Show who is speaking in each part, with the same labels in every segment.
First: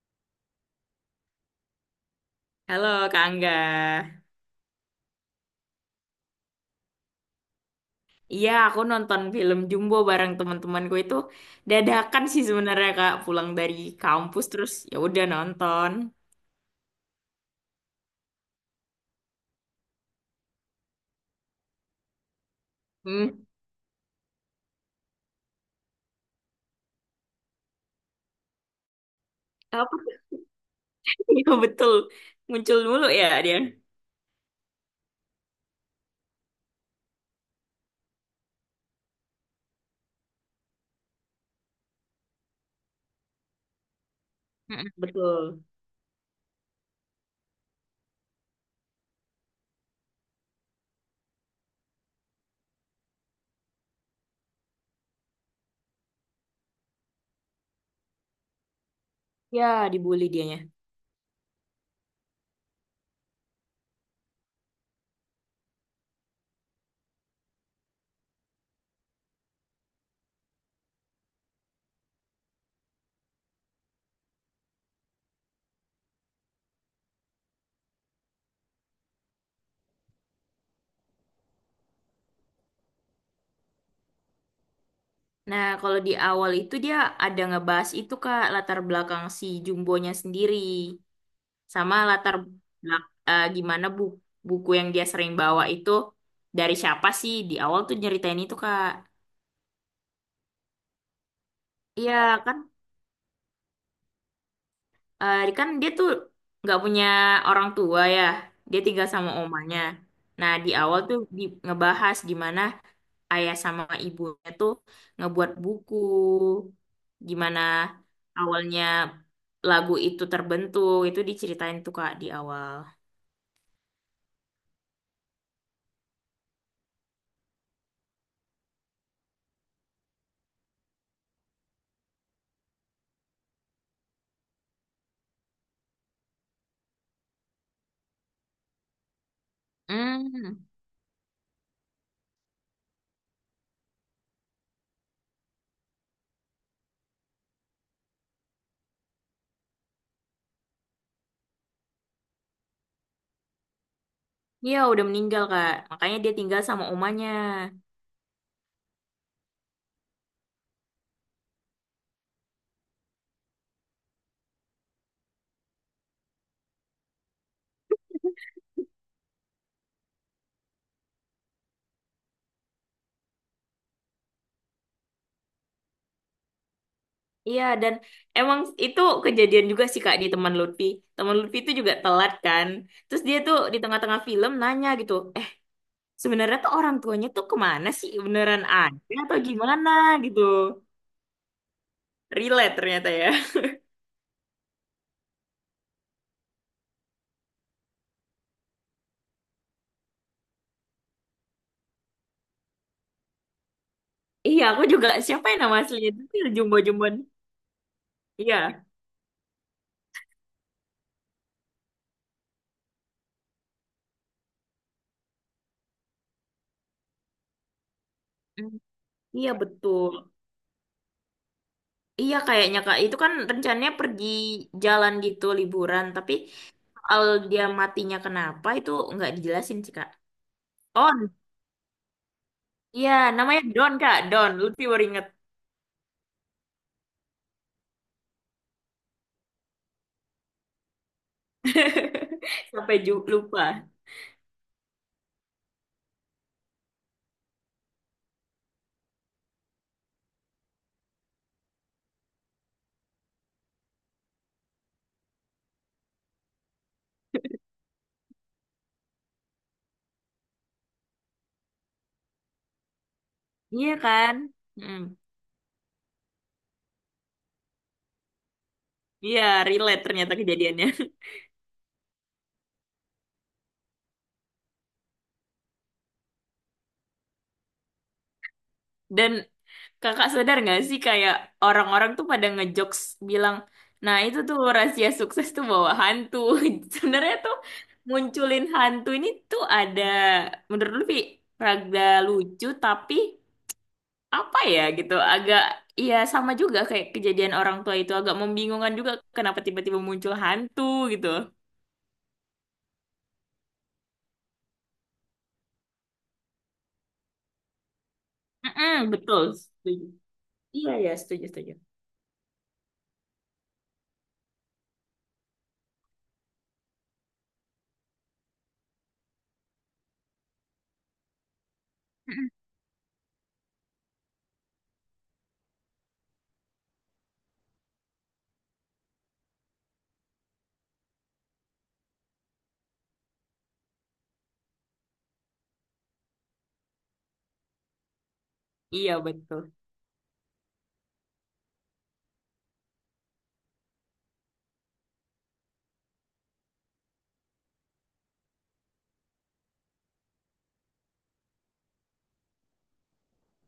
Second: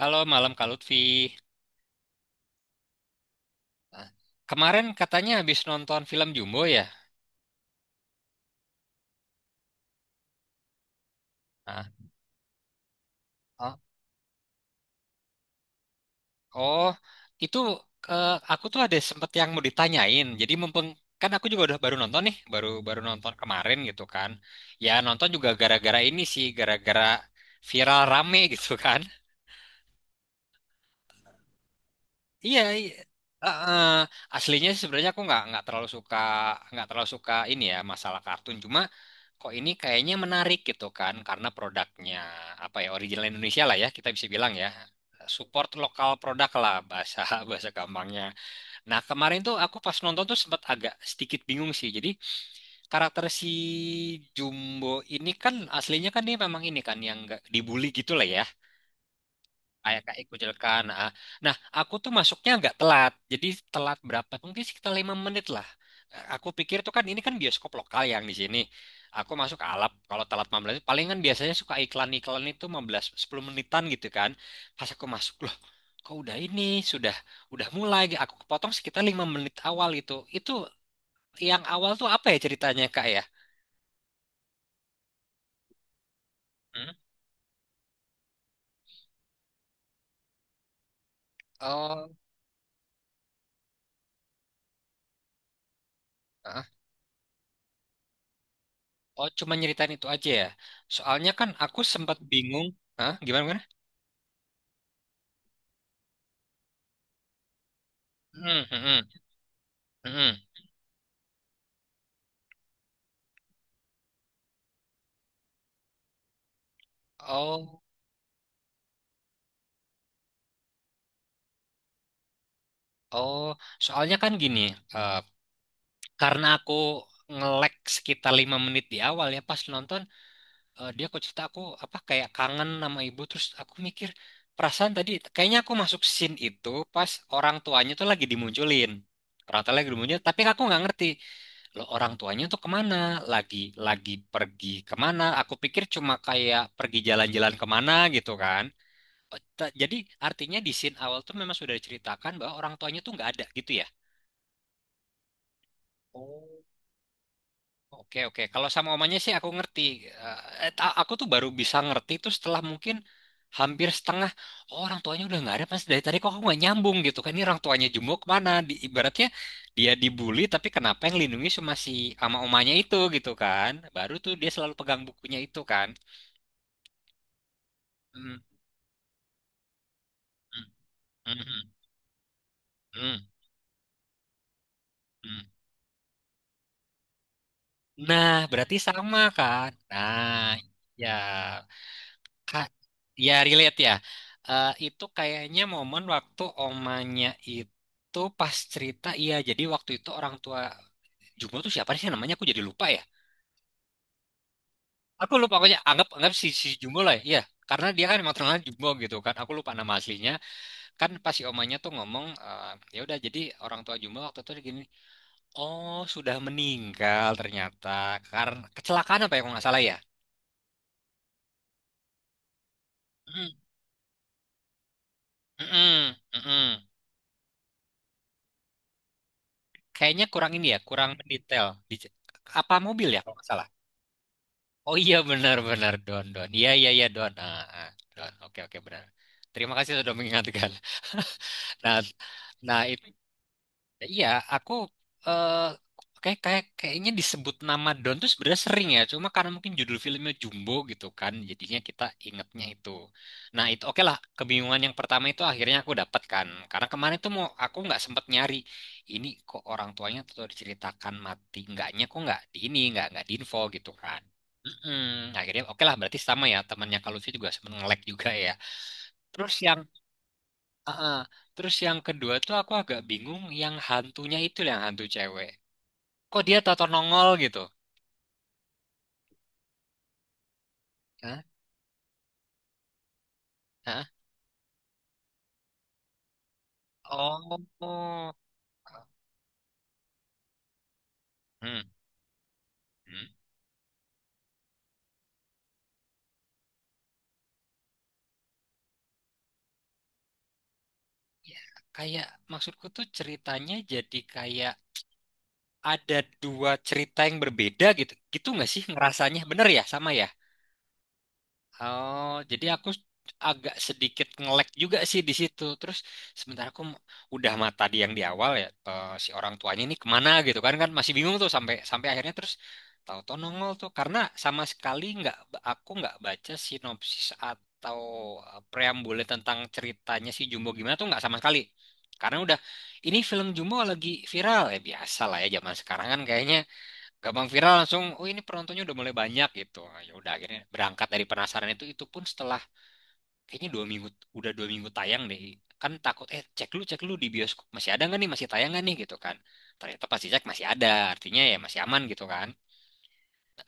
Speaker 1: Halo, malam Kak Lutfi.
Speaker 2: Halo Kak Angga.
Speaker 1: Nah, kemarin katanya habis nonton film Jumbo ya?
Speaker 2: Iya, aku nonton film Jumbo bareng teman-temanku itu
Speaker 1: Nah,
Speaker 2: dadakan sih sebenarnya Kak, pulang dari
Speaker 1: oh,
Speaker 2: kampus terus ya udah nonton.
Speaker 1: oh, itu aku tuh ada sempet yang mau ditanyain. Jadi mumpung kan aku juga udah baru nonton nih, baru baru nonton
Speaker 2: Hmm,
Speaker 1: kemarin gitu kan. Ya nonton juga gara-gara ini sih, gara-gara viral rame gitu kan.
Speaker 2: apa sih? Iya betul,
Speaker 1: Iya,
Speaker 2: muncul
Speaker 1: iya.
Speaker 2: mulu ya
Speaker 1: Eh,
Speaker 2: dia.
Speaker 1: eh, aslinya sih sebenarnya aku nggak terlalu suka ini ya masalah kartun. Cuma kok ini kayaknya menarik gitu kan karena produknya apa ya original Indonesia lah ya kita bisa bilang ya
Speaker 2: Mm-mm, betul.
Speaker 1: support lokal produk lah bahasa bahasa gampangnya. Nah kemarin tuh aku pas nonton tuh sempat agak sedikit bingung sih. Jadi karakter si Jumbo ini kan aslinya kan dia memang ini kan yang nggak dibully gitu lah ya
Speaker 2: Ya,
Speaker 1: kayak kayak
Speaker 2: dibully dianya.
Speaker 1: kucilkan. Nah, nah, aku tuh masuknya agak telat. Jadi telat berapa? Mungkin sekitar 5 menit lah. Aku pikir tuh kan ini kan bioskop lokal yang di sini. Aku masuk alap kalau telat 15, palingan biasanya suka iklan-iklan itu 15 10 menitan gitu kan. Pas aku masuk loh, kok udah ini sudah udah mulai. Aku kepotong sekitar 5 menit awal itu. Itu yang awal tuh apa ya ceritanya Kak ya?
Speaker 2: Nah, kalau di awal itu
Speaker 1: Hmm?
Speaker 2: dia ada ngebahas itu Kak, latar belakang si Jumbonya sendiri sama
Speaker 1: Oh,
Speaker 2: latar belak- eh, gimana bu buku yang dia sering bawa itu
Speaker 1: ah.
Speaker 2: dari siapa sih? Di awal tuh nyeritain itu Kak.
Speaker 1: Oh, cuma nyeritain itu aja ya. Soalnya kan aku
Speaker 2: Iya
Speaker 1: sempat
Speaker 2: kan,
Speaker 1: bingung. Hah? Gimana?
Speaker 2: kan dia tuh nggak punya orang tua ya,
Speaker 1: Hmm, hmm,
Speaker 2: dia tinggal
Speaker 1: hmm,
Speaker 2: sama omanya.
Speaker 1: hmm.
Speaker 2: Nah di awal tuh ngebahas gimana ayah sama ibunya tuh ngebuat buku, gimana
Speaker 1: Oh,
Speaker 2: awalnya lagu itu terbentuk, itu diceritain tuh Kak di awal.
Speaker 1: oh, soalnya kan gini, eh, karena aku nge-lag sekitar 5 menit di awal ya pas nonton, dia kok cerita aku apa kayak kangen sama ibu, terus aku mikir perasaan tadi kayaknya aku masuk scene itu pas orang tuanya tuh lagi dimunculin, orang tuanya lagi dimunculin, tapi
Speaker 2: Hmm,
Speaker 1: aku nggak ngerti loh orang tuanya tuh kemana, lagi lagi pergi kemana? Aku pikir cuma kayak pergi jalan-jalan kemana gitu kan. Jadi artinya di scene awal tuh memang sudah diceritakan bahwa orang tuanya tuh nggak ada gitu ya.
Speaker 2: iya udah meninggal Kak, makanya dia tinggal
Speaker 1: Oh.
Speaker 2: sama omanya.
Speaker 1: Oke oke, kalau sama omanya sih aku ngerti. Eh, aku tuh baru bisa ngerti itu setelah mungkin hampir setengah, oh, orang tuanya udah nggak ada pas dari tadi kok aku nggak nyambung gitu kan ini orang tuanya Jumbo kemana? Ibaratnya dia dibully tapi kenapa yang lindungi cuma si ama omanya itu gitu kan? Baru tuh dia selalu pegang bukunya itu kan.
Speaker 2: Iya, dan
Speaker 1: Hmm,
Speaker 2: emang itu kejadian juga sih Kak di teman Lutfi.
Speaker 1: hmm,
Speaker 2: Teman Lutfi
Speaker 1: hmm,
Speaker 2: itu juga telat kan.
Speaker 1: hmm,
Speaker 2: Terus
Speaker 1: hmm,
Speaker 2: dia tuh di tengah-tengah film nanya gitu,
Speaker 1: hmm.
Speaker 2: sebenarnya tuh orang tuanya tuh kemana sih?
Speaker 1: Nah,
Speaker 2: Beneran
Speaker 1: berarti
Speaker 2: ada
Speaker 1: sama
Speaker 2: atau
Speaker 1: kan?
Speaker 2: gimana gitu.
Speaker 1: Nah, ya, Kak,
Speaker 2: Relate ternyata ya.
Speaker 1: ya relate ya. Itu kayaknya momen waktu omanya itu pas cerita, iya. Jadi waktu itu orang tua Jumbo tuh siapa sih namanya? Aku jadi lupa ya.
Speaker 2: Iya, aku juga
Speaker 1: Aku
Speaker 2: siapa
Speaker 1: lupa
Speaker 2: yang nama
Speaker 1: pokoknya anggap
Speaker 2: aslinya itu
Speaker 1: anggap si Jumbo lah
Speaker 2: Jumbo-Jumbon.
Speaker 1: ya. Iya, karena dia kan emang terkenal
Speaker 2: Iya.
Speaker 1: Jumbo gitu kan. Aku lupa nama aslinya. Kan pas si omanya tuh ngomong, ya udah jadi orang tua Jumbo waktu itu gini, oh sudah meninggal ternyata karena
Speaker 2: Mm,
Speaker 1: kecelakaan apa ya
Speaker 2: iya
Speaker 1: kalau nggak salah ya.
Speaker 2: betul. Iya kayaknya Kak, itu kan
Speaker 1: Hmm.
Speaker 2: rencananya pergi jalan gitu liburan,
Speaker 1: Mm-mm,
Speaker 2: tapi
Speaker 1: mm-mm.
Speaker 2: al dia matinya kenapa itu nggak dijelasin sih Kak.
Speaker 1: Kayaknya kurang ini ya, kurang
Speaker 2: Oh,
Speaker 1: mendetail. Apa mobil
Speaker 2: iya,
Speaker 1: ya kalau nggak
Speaker 2: namanya
Speaker 1: salah?
Speaker 2: Don, Kak. Don, Lutfi
Speaker 1: Oh
Speaker 2: baru
Speaker 1: iya
Speaker 2: inget.
Speaker 1: benar-benar Don Don. Iya iya iya Don. Ah, ah, Don. Oke oke benar. Terima kasih sudah mengingatkan. Nah nah
Speaker 2: Sampai
Speaker 1: itu,
Speaker 2: ju- lupa.
Speaker 1: iya, aku eh kayak kayak kayaknya disebut nama Don tuh sebenarnya sering ya. Cuma karena mungkin judul filmnya Jumbo gitu kan, jadinya kita ingetnya itu. Nah itu oke lah. Kebingungan yang pertama itu akhirnya aku dapatkan. Karena kemarin tuh mau aku nggak sempet nyari. Ini kok orang tuanya tuh diceritakan mati, enggaknya kok nggak di ini, nggak di info gitu
Speaker 2: Iya
Speaker 1: kan.
Speaker 2: kan? Mm.
Speaker 1: Mm-mm. Akhirnya oke lah berarti sama ya temannya kalau sih juga sempat nge-lag juga ya.
Speaker 2: Iya,
Speaker 1: Terus yang
Speaker 2: relate ternyata kejadiannya.
Speaker 1: Heeh. Terus yang kedua tuh aku agak bingung yang hantunya itu loh, yang hantu cewek. Kok dia tato nongol gitu?
Speaker 2: Dan kakak sadar nggak sih kayak
Speaker 1: Hah?
Speaker 2: orang-orang tuh pada ngejokes bilang,
Speaker 1: Hah?
Speaker 2: nah itu tuh rahasia sukses tuh bawa hantu. Sebenarnya tuh
Speaker 1: Oh.
Speaker 2: munculin hantu ini tuh ada, menurut Lutfi,
Speaker 1: Hmm.
Speaker 2: rada lucu tapi
Speaker 1: Hmm.
Speaker 2: apa ya gitu agak, ya sama juga kayak kejadian orang tua itu agak membingungkan juga kenapa tiba-tiba muncul hantu gitu.
Speaker 1: Ya, kayak maksudku tuh ceritanya jadi kayak ada dua cerita yang berbeda gitu. Gitu nggak sih
Speaker 2: Mm-mm,
Speaker 1: ngerasanya?
Speaker 2: betul.
Speaker 1: Bener ya?
Speaker 2: Setuju.
Speaker 1: Sama ya?
Speaker 2: Iya ya setuju setuju.
Speaker 1: Oh, jadi aku agak sedikit nge-lag juga sih di situ. Terus sementara aku udah mata di yang di awal ya, si orang tuanya ini kemana gitu kan kan masih bingung tuh sampai sampai akhirnya
Speaker 2: Mm-mm.
Speaker 1: terus tahu-tahu nongol tuh karena sama sekali nggak aku nggak baca sinopsis atau preambule tentang ceritanya si Jumbo gimana tuh nggak sama sekali. Karena udah ini film Jumbo lagi viral ya biasa lah ya zaman sekarang kan kayaknya gampang viral langsung oh ini penontonnya udah mulai
Speaker 2: Iya
Speaker 1: banyak
Speaker 2: betul.
Speaker 1: gitu. Ah, ya udah akhirnya berangkat dari penasaran itu pun setelah kayaknya 2 minggu, udah 2 minggu tayang deh, kan takut, cek dulu di bioskop masih ada nggak nih, masih tayang nggak nih gitu kan, ternyata pasti cek masih ada, artinya ya masih aman gitu kan,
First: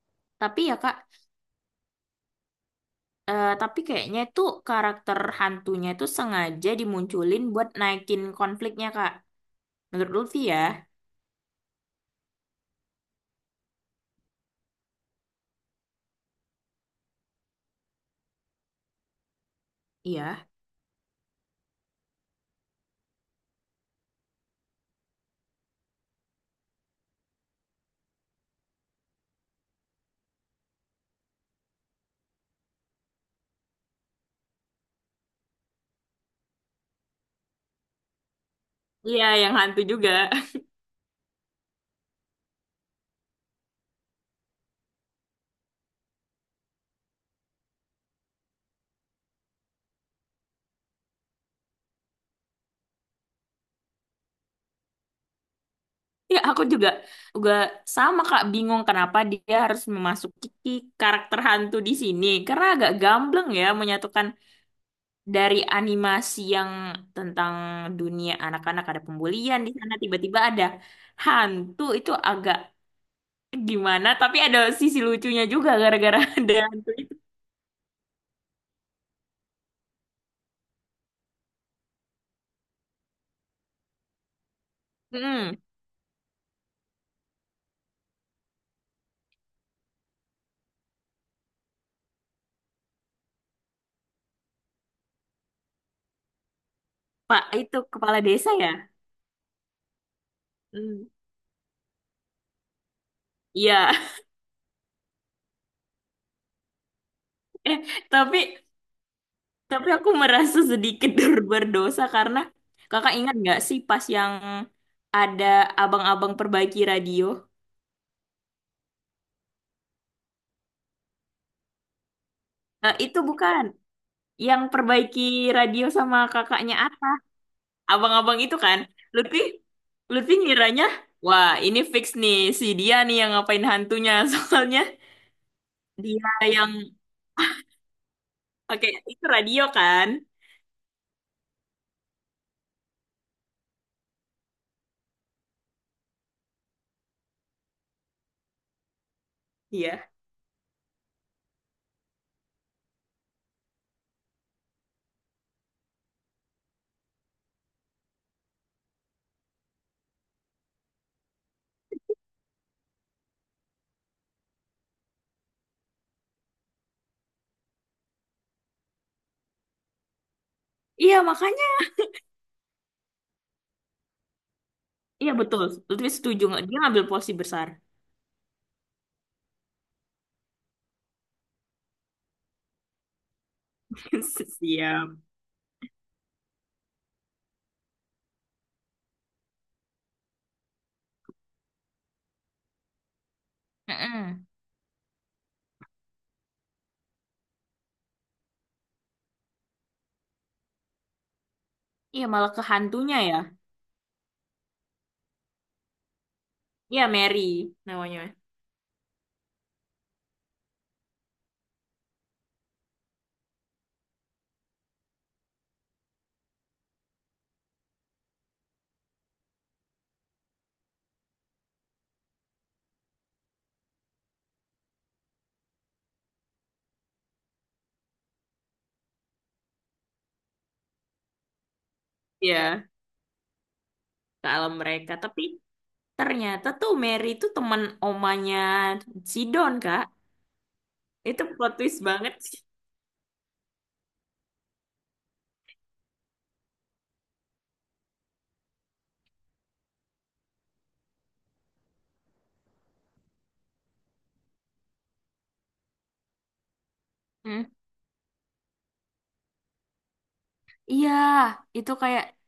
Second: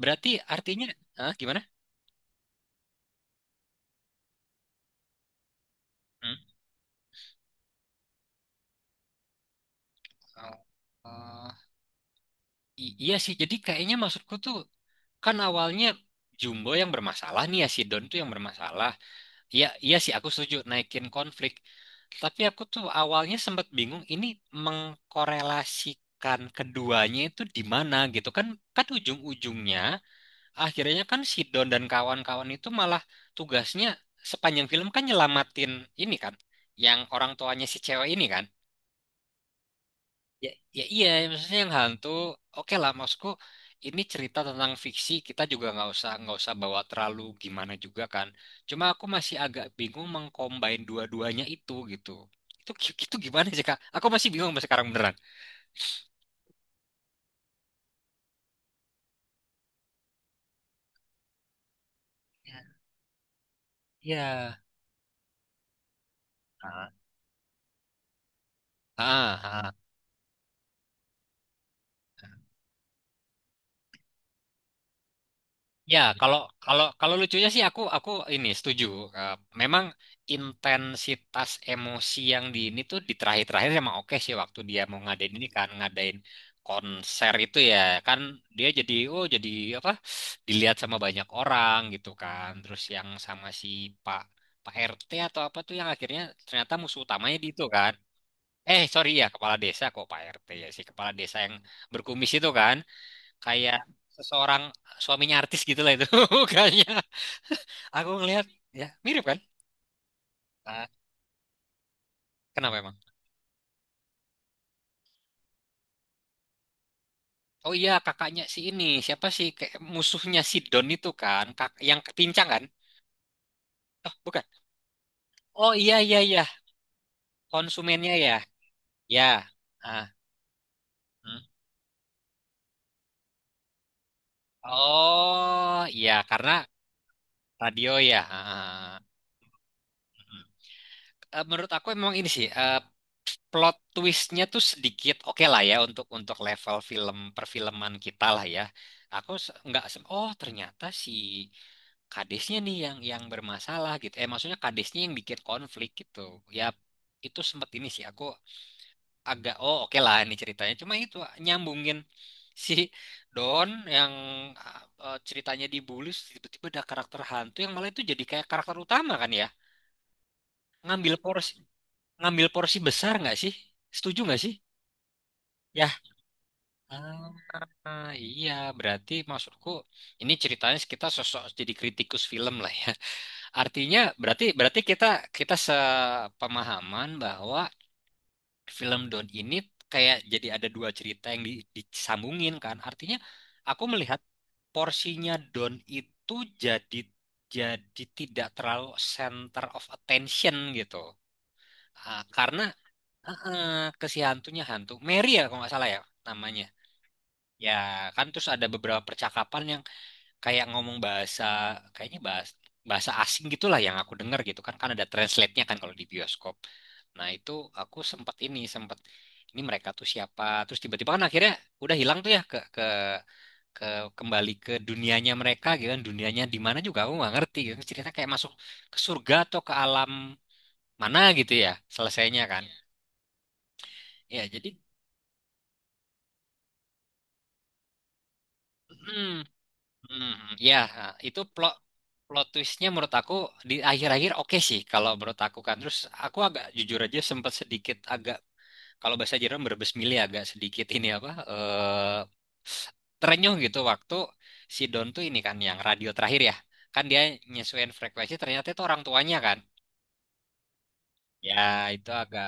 Speaker 1: berarti
Speaker 2: Tapi ya
Speaker 1: artinya,
Speaker 2: Kak,
Speaker 1: ah, gimana.
Speaker 2: tapi kayaknya itu karakter hantunya itu
Speaker 1: Hmm?
Speaker 2: sengaja dimunculin buat naikin konfliknya Kak. Menurut Lutfi ya.
Speaker 1: Oh, eh, iya sih jadi kayaknya maksudku tuh kan awalnya Jumbo yang bermasalah nih ya, si Don tuh yang bermasalah. Iya, iya sih aku
Speaker 2: Iya.
Speaker 1: setuju naikin konflik. Tapi aku tuh awalnya sempat bingung ini mengkorelasikan keduanya itu di mana gitu kan kan ujung-ujungnya akhirnya kan si Don dan kawan-kawan itu malah tugasnya sepanjang film kan nyelamatin ini kan yang orang tuanya si cewek ini kan.
Speaker 2: Iya yang hantu juga.
Speaker 1: Ya, ya iya, maksudnya yang hantu, oke lah, maksudku ini cerita tentang fiksi, kita juga nggak usah bawa terlalu gimana juga kan. Cuma aku masih agak bingung mengcombine dua-duanya itu gitu. Itu itu gimana sih Kak? Aku masih bingung sampai sekarang beneran.
Speaker 2: Ya, aku juga juga sama Kak bingung kenapa dia harus memasuki karakter hantu di sini. Karena
Speaker 1: Ya.
Speaker 2: agak gambleng ya menyatukan
Speaker 1: Ya.
Speaker 2: dari animasi yang
Speaker 1: Ah,
Speaker 2: tentang dunia anak-anak ada
Speaker 1: ah,
Speaker 2: pembulian di
Speaker 1: ah.
Speaker 2: sana tiba-tiba ada hantu itu agak gimana tapi ada sisi lucunya juga
Speaker 1: Ya,
Speaker 2: gara-gara
Speaker 1: kalau
Speaker 2: ada
Speaker 1: kalau
Speaker 2: hantu
Speaker 1: kalau
Speaker 2: itu.
Speaker 1: lucunya sih aku ini setuju. Eh, memang intensitas emosi yang di ini tuh di terakhir-terakhir emang oke sih waktu dia mau ngadain ini
Speaker 2: Mm,
Speaker 1: kan ngadain konser itu ya, kan dia jadi oh jadi apa dilihat sama banyak orang gitu kan. Terus yang sama si Pak Pak RT atau apa tuh yang akhirnya ternyata musuh utamanya
Speaker 2: Pak
Speaker 1: di itu
Speaker 2: itu
Speaker 1: kan.
Speaker 2: kepala desa ya?
Speaker 1: Sorry ya kepala desa kok Pak RT ya, si kepala
Speaker 2: Hmm.
Speaker 1: desa yang berkumis itu kan, kayak
Speaker 2: Iya.
Speaker 1: seseorang suaminya artis gitu lah itu mukanya
Speaker 2: Eh,
Speaker 1: aku
Speaker 2: tapi
Speaker 1: ngelihat ya mirip kan.
Speaker 2: Tapi aku merasa
Speaker 1: Ah,
Speaker 2: sedikit berdosa karena
Speaker 1: kenapa emang?
Speaker 2: kakak ingat nggak sih pas yang ada abang-abang perbaiki radio?
Speaker 1: Oh iya kakaknya si ini siapa sih, kayak musuhnya si Don itu kan Kak, yang pincang kan.
Speaker 2: Eh, itu bukan
Speaker 1: Oh bukan,
Speaker 2: yang perbaiki
Speaker 1: oh
Speaker 2: radio
Speaker 1: iya
Speaker 2: sama
Speaker 1: iya iya
Speaker 2: kakaknya Atta.
Speaker 1: konsumennya ya,
Speaker 2: Abang-abang itu kan,
Speaker 1: ya,
Speaker 2: Lutfi,
Speaker 1: ah,
Speaker 2: Lutfi ngiranya,
Speaker 1: hmm.
Speaker 2: wah ini fix nih si dia nih yang ngapain hantunya soalnya
Speaker 1: Oh iya
Speaker 2: dia
Speaker 1: karena
Speaker 2: yang
Speaker 1: radio ya.
Speaker 2: pakai
Speaker 1: Ah,
Speaker 2: itu radio kan?
Speaker 1: hmm. Menurut aku memang ini sih, plot twistnya tuh sedikit oke lah ya untuk level film perfilman kita lah ya. Aku se- nggak se-
Speaker 2: Iya,
Speaker 1: oh ternyata si kadesnya nih yang bermasalah gitu. Maksudnya kadesnya yang bikin konflik gitu. Ya itu sempet ini sih aku agak oh oke lah ini ceritanya. Cuma itu nyambungin si Don yang eh, ceritanya dibully terus tiba-tiba ada karakter hantu yang malah itu jadi kayak karakter utama kan ya. Ngambil
Speaker 2: iya
Speaker 1: porsi
Speaker 2: makanya,
Speaker 1: ngambil porsi besar nggak sih? Setuju nggak sih?
Speaker 2: iya betul.
Speaker 1: Ya,
Speaker 2: Lutfi setuju nggak? Dia ngambil posisi besar.
Speaker 1: ah, iya, berarti maksudku ini ceritanya kita sosok jadi kritikus film lah ya. Artinya berarti berarti kita
Speaker 2: Siap.
Speaker 1: kita sepemahaman bahwa film Don ini kayak jadi ada dua cerita yang disambungin kan. Artinya aku melihat
Speaker 2: Mm-mm.
Speaker 1: porsinya Don itu jadi jadi tidak terlalu center of attention gitu. Ah,
Speaker 2: Iya malah ke
Speaker 1: karena,
Speaker 2: hantunya ya.
Speaker 1: heeh, ke si hantunya, hantu Mary ya kalau nggak salah ya namanya,
Speaker 2: Iya, Mary
Speaker 1: ya
Speaker 2: namanya.
Speaker 1: kan terus ada beberapa percakapan yang kayak ngomong bahasa, kayaknya bahasa bahasa asing gitulah yang aku dengar gitu kan kan ada translate-nya kan kalau di bioskop. Nah itu aku sempat ini mereka tuh siapa, terus tiba-tiba kan akhirnya udah hilang tuh ya ke kembali ke dunianya mereka gitu kan, dunianya di mana juga aku nggak ngerti gitu, cerita kayak masuk ke surga atau ke alam mana gitu ya selesainya kan,
Speaker 2: Iya,
Speaker 1: ya
Speaker 2: ke alam
Speaker 1: jadi.
Speaker 2: mereka. Tapi ternyata tuh Mary itu teman omanya Sidon, Kak.
Speaker 1: Hmm, ya, itu
Speaker 2: Itu plot
Speaker 1: plot
Speaker 2: twist banget
Speaker 1: plot
Speaker 2: sih.
Speaker 1: twistnya menurut aku di akhir-akhir oke sih kalau menurut aku kan. Terus aku agak jujur aja sempat sedikit agak, kalau bahasa Jerman berbesmili, agak sedikit ini apa, terenyuh gitu waktu si Don tuh ini kan yang radio terakhir ya. Kan dia
Speaker 2: Hmm.
Speaker 1: nyesuaiin frekuensi ternyata itu orang tuanya kan.
Speaker 2: Iya,
Speaker 1: Ya,
Speaker 2: itu
Speaker 1: itu
Speaker 2: kayak
Speaker 1: agak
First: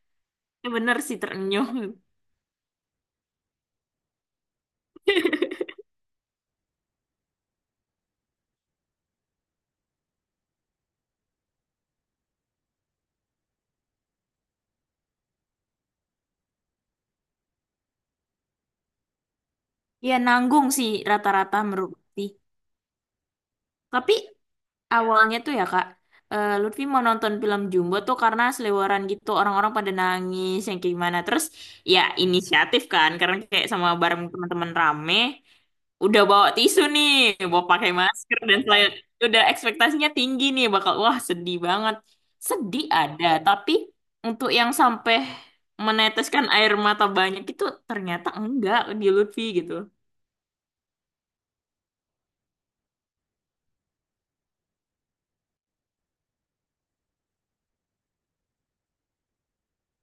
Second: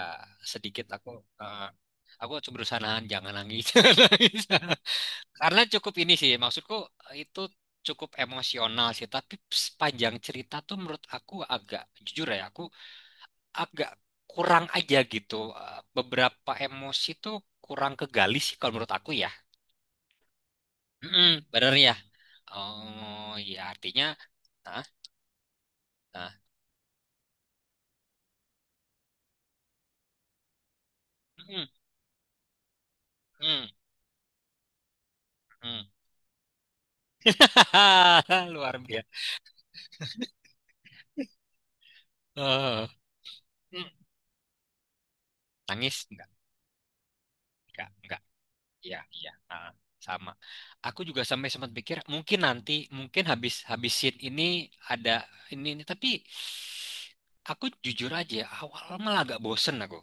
Speaker 1: sedikit
Speaker 2: bener sih
Speaker 1: eh,
Speaker 2: terenyuh.
Speaker 1: aku coba berusaha nahan jangan nangis. Jangan nangis. Karena cukup ini sih, maksudku, itu cukup emosional sih. Tapi sepanjang cerita tuh menurut aku agak, jujur ya, aku agak kurang aja gitu. Beberapa emosi tuh kurang kegali sih kalau menurut aku ya.
Speaker 2: Iya, nanggung sih
Speaker 1: Mm-mm,
Speaker 2: rata-rata
Speaker 1: bener
Speaker 2: menurut
Speaker 1: ya.
Speaker 2: Bukti.
Speaker 1: Oh ya artinya,
Speaker 2: Tapi
Speaker 1: nah,
Speaker 2: Awalnya tuh ya Kak,
Speaker 1: nah,
Speaker 2: Lutfi mau nonton film Jumbo tuh karena selebaran gitu orang-orang pada nangis yang kayak gimana. Terus
Speaker 1: mm,
Speaker 2: ya inisiatif kan karena kayak
Speaker 1: mm,
Speaker 2: sama bareng teman-teman rame,
Speaker 1: mm.
Speaker 2: udah bawa tisu nih, bawa pakai masker dan
Speaker 1: Luar
Speaker 2: saya
Speaker 1: biasa.
Speaker 2: udah ekspektasinya tinggi nih bakal wah sedih banget. Sedih
Speaker 1: Eh,
Speaker 2: ada, tapi
Speaker 1: mm.
Speaker 2: untuk yang sampai
Speaker 1: Nangis nggak?
Speaker 2: meneteskan air mata banyak itu
Speaker 1: Nggak, nggak.
Speaker 2: ternyata enggak
Speaker 1: Iya,
Speaker 2: di
Speaker 1: iya.
Speaker 2: Lutfi
Speaker 1: Ah,
Speaker 2: gitu.
Speaker 1: sama. Aku juga sampai sempat pikir mungkin nanti, mungkin habis habis scene ini ada ini tapi aku jujur aja awal malah agak bosen aku.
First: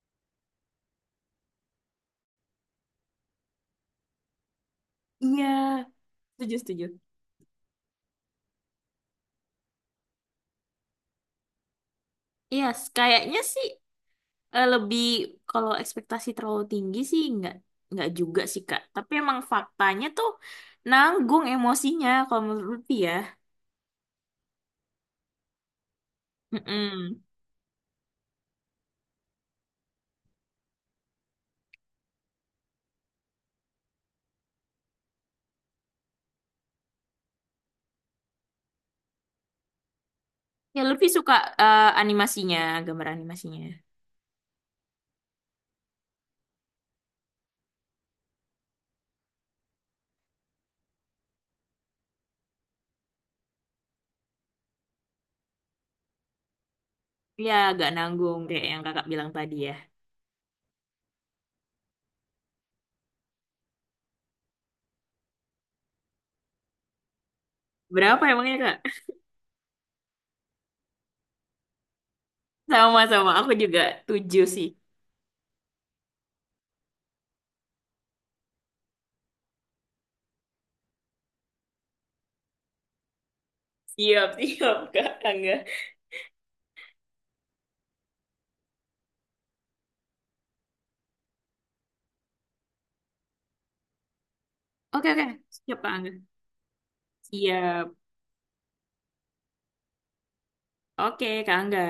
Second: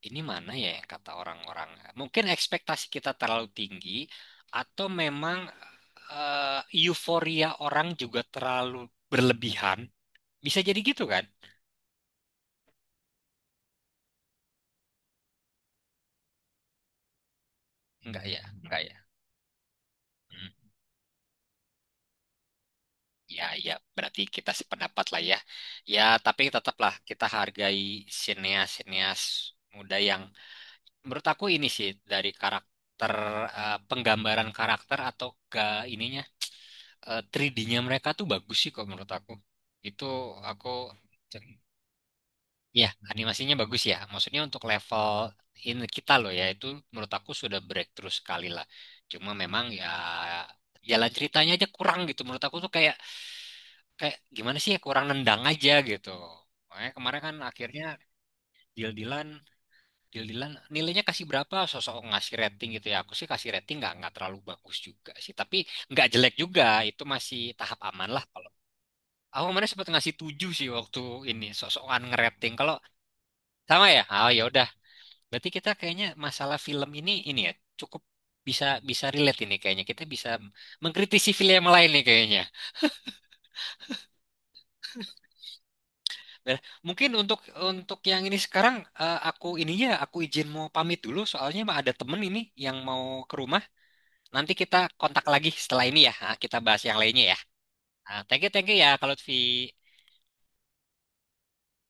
Speaker 1: Ini mana ya yang kata orang-orang? Mungkin ekspektasi kita terlalu tinggi, atau memang,
Speaker 2: Iya, setuju,
Speaker 1: eh,
Speaker 2: setuju.
Speaker 1: euforia orang juga terlalu berlebihan. Bisa jadi gitu kan?
Speaker 2: Iya, kayaknya sih lebih kalau ekspektasi terlalu tinggi sih nggak
Speaker 1: Enggak
Speaker 2: juga
Speaker 1: ya,
Speaker 2: sih
Speaker 1: enggak
Speaker 2: Kak.
Speaker 1: ya.
Speaker 2: Tapi emang faktanya tuh
Speaker 1: Hmm.
Speaker 2: nanggung emosinya kalau menurut Lutfi ya.
Speaker 1: Ya, ya, berarti kita sependapat lah ya. Ya, tapi tetaplah
Speaker 2: Mm-mm.
Speaker 1: kita hargai sineas-sineas muda yang, menurut aku ini sih dari karakter, penggambaran karakter atau ke ininya, 3D-nya mereka tuh bagus sih kok menurut aku. Itu aku,
Speaker 2: Ya Lutfi suka animasinya,
Speaker 1: ya,
Speaker 2: gambar
Speaker 1: animasinya
Speaker 2: animasinya.
Speaker 1: bagus ya. Maksudnya untuk level ini kita loh ya, itu menurut aku sudah breakthrough sekali lah. Cuma memang ya jalan ceritanya aja kurang gitu menurut aku tuh, kayak kayak gimana sih ya, kurang nendang aja gitu. Makanya kemarin kan
Speaker 2: Ya
Speaker 1: akhirnya
Speaker 2: agak nanggung kayak yang Kakak
Speaker 1: deal-dealan
Speaker 2: bilang tadi ya.
Speaker 1: deal-dealan nilainya kasih berapa, sosok ngasih rating gitu ya. Aku sih kasih rating nggak terlalu bagus juga sih, tapi nggak jelek juga. Itu masih tahap aman
Speaker 2: Berapa
Speaker 1: lah kalau.
Speaker 2: emangnya Kak?
Speaker 1: Aku kemarin sempat ngasih 7 sih waktu ini sosokan ngerating. Kalau
Speaker 2: Sama-sama, aku juga
Speaker 1: sama ya, oh ya
Speaker 2: tujuh
Speaker 1: udah.
Speaker 2: sih.
Speaker 1: Berarti kita kayaknya masalah film ini ya cukup bisa bisa relate ini kayaknya. Kita bisa mengkritisi film yang lain nih kayaknya.
Speaker 2: Siap, siap Kak Angga.
Speaker 1: Eh, Mungkin untuk yang ini sekarang, aku ininya aku izin mau pamit dulu soalnya mah ada temen ini yang mau ke rumah. Nanti kita
Speaker 2: Oke,
Speaker 1: kontak
Speaker 2: oke.
Speaker 1: lagi
Speaker 2: Siap
Speaker 1: setelah
Speaker 2: Kak
Speaker 1: ini
Speaker 2: Angga.
Speaker 1: ya. Ah, kita bahas yang lainnya ya.
Speaker 2: Siap.
Speaker 1: Ah, thank you ya kalau Lutfi.
Speaker 2: Oke Kak Angga.